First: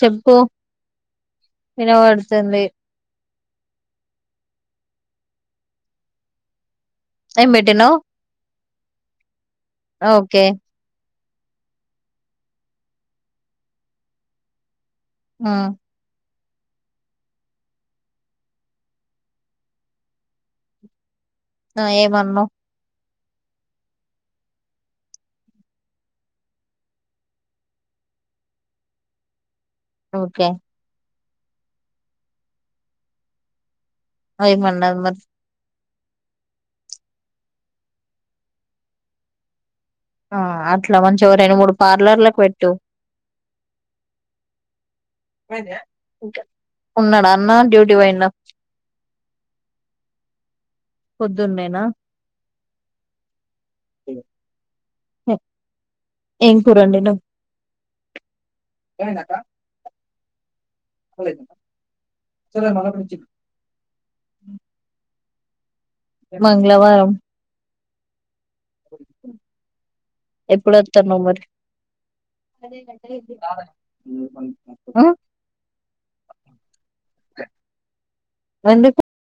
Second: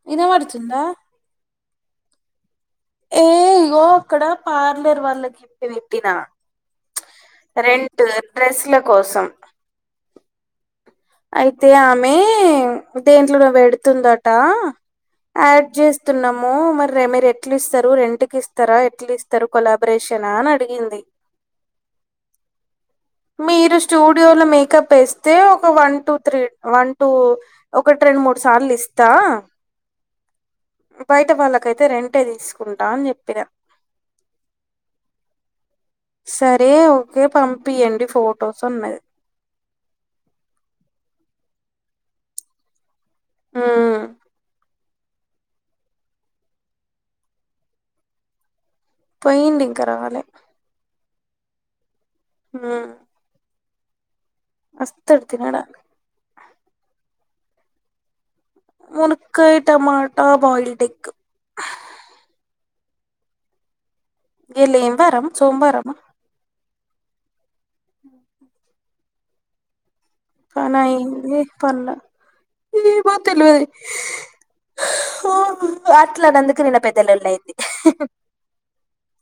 చెప్పు వినబడుతుందా వినబడుతుంది ఏ అయ్యో అక్కడ పార్లర్ వాళ్ళకి ఇంపి పెట్టినా ఏం పెట్టినవ్ రెండు డ్రెస్ లో కోసం ఓకే అయితే ఆమె దేంట్లో నో పెడుతుందట హ్మ్. యాడ్ చేస్తున్నాం మో మరో మీరు ఎట్లి ఇస్తారు రెంటికి ఇస్తారా ఎట్లు ఇస్తారు కొలాబరేషన్ ఆ అని అడిగింది ఆ ఏమన్నావ్ మీరు స్టూడియో లో మేకప్ వేస్తే one two three one two ఒకటి రెండు మూడు సార్లు ఇస్తా ఓకే బయట వాళ్ళకైతే రెంటే తీసుకుంటా అని చెప్పినా అయి మన్నావా మరి సరే ఓకే పంపియండి ఫొటోస్ అన్నది ఆ అట్లా మంచిగా రెండు మూడు పార్లర్లకు పెట్టు ఉమ్ ఉన్నాడా అన్నా డ్యూటీ పోయిండా పోయిండి ఇంకా రాలే పొద్దున్నేనా ఉమ్ వస్తడు తినడానికి ఏం కూరండినవ్ మునక్కాయ టమాట్ ట బాయిల్డ్ ఎగ్ అ స ఆక్రమించిండు [unintelligible] గలె వారం సోమ్ వారమా మంగళవారం ఉహు [unintelligible] పని ఎప్పుడొత్తన్నవ్ అయింది మరి పనుల ఏమో తెలివది ఆ ఆ అట్లనందుకు నిన్న పెద్దలొల్లి అయింది హ్ హు ఎందుకు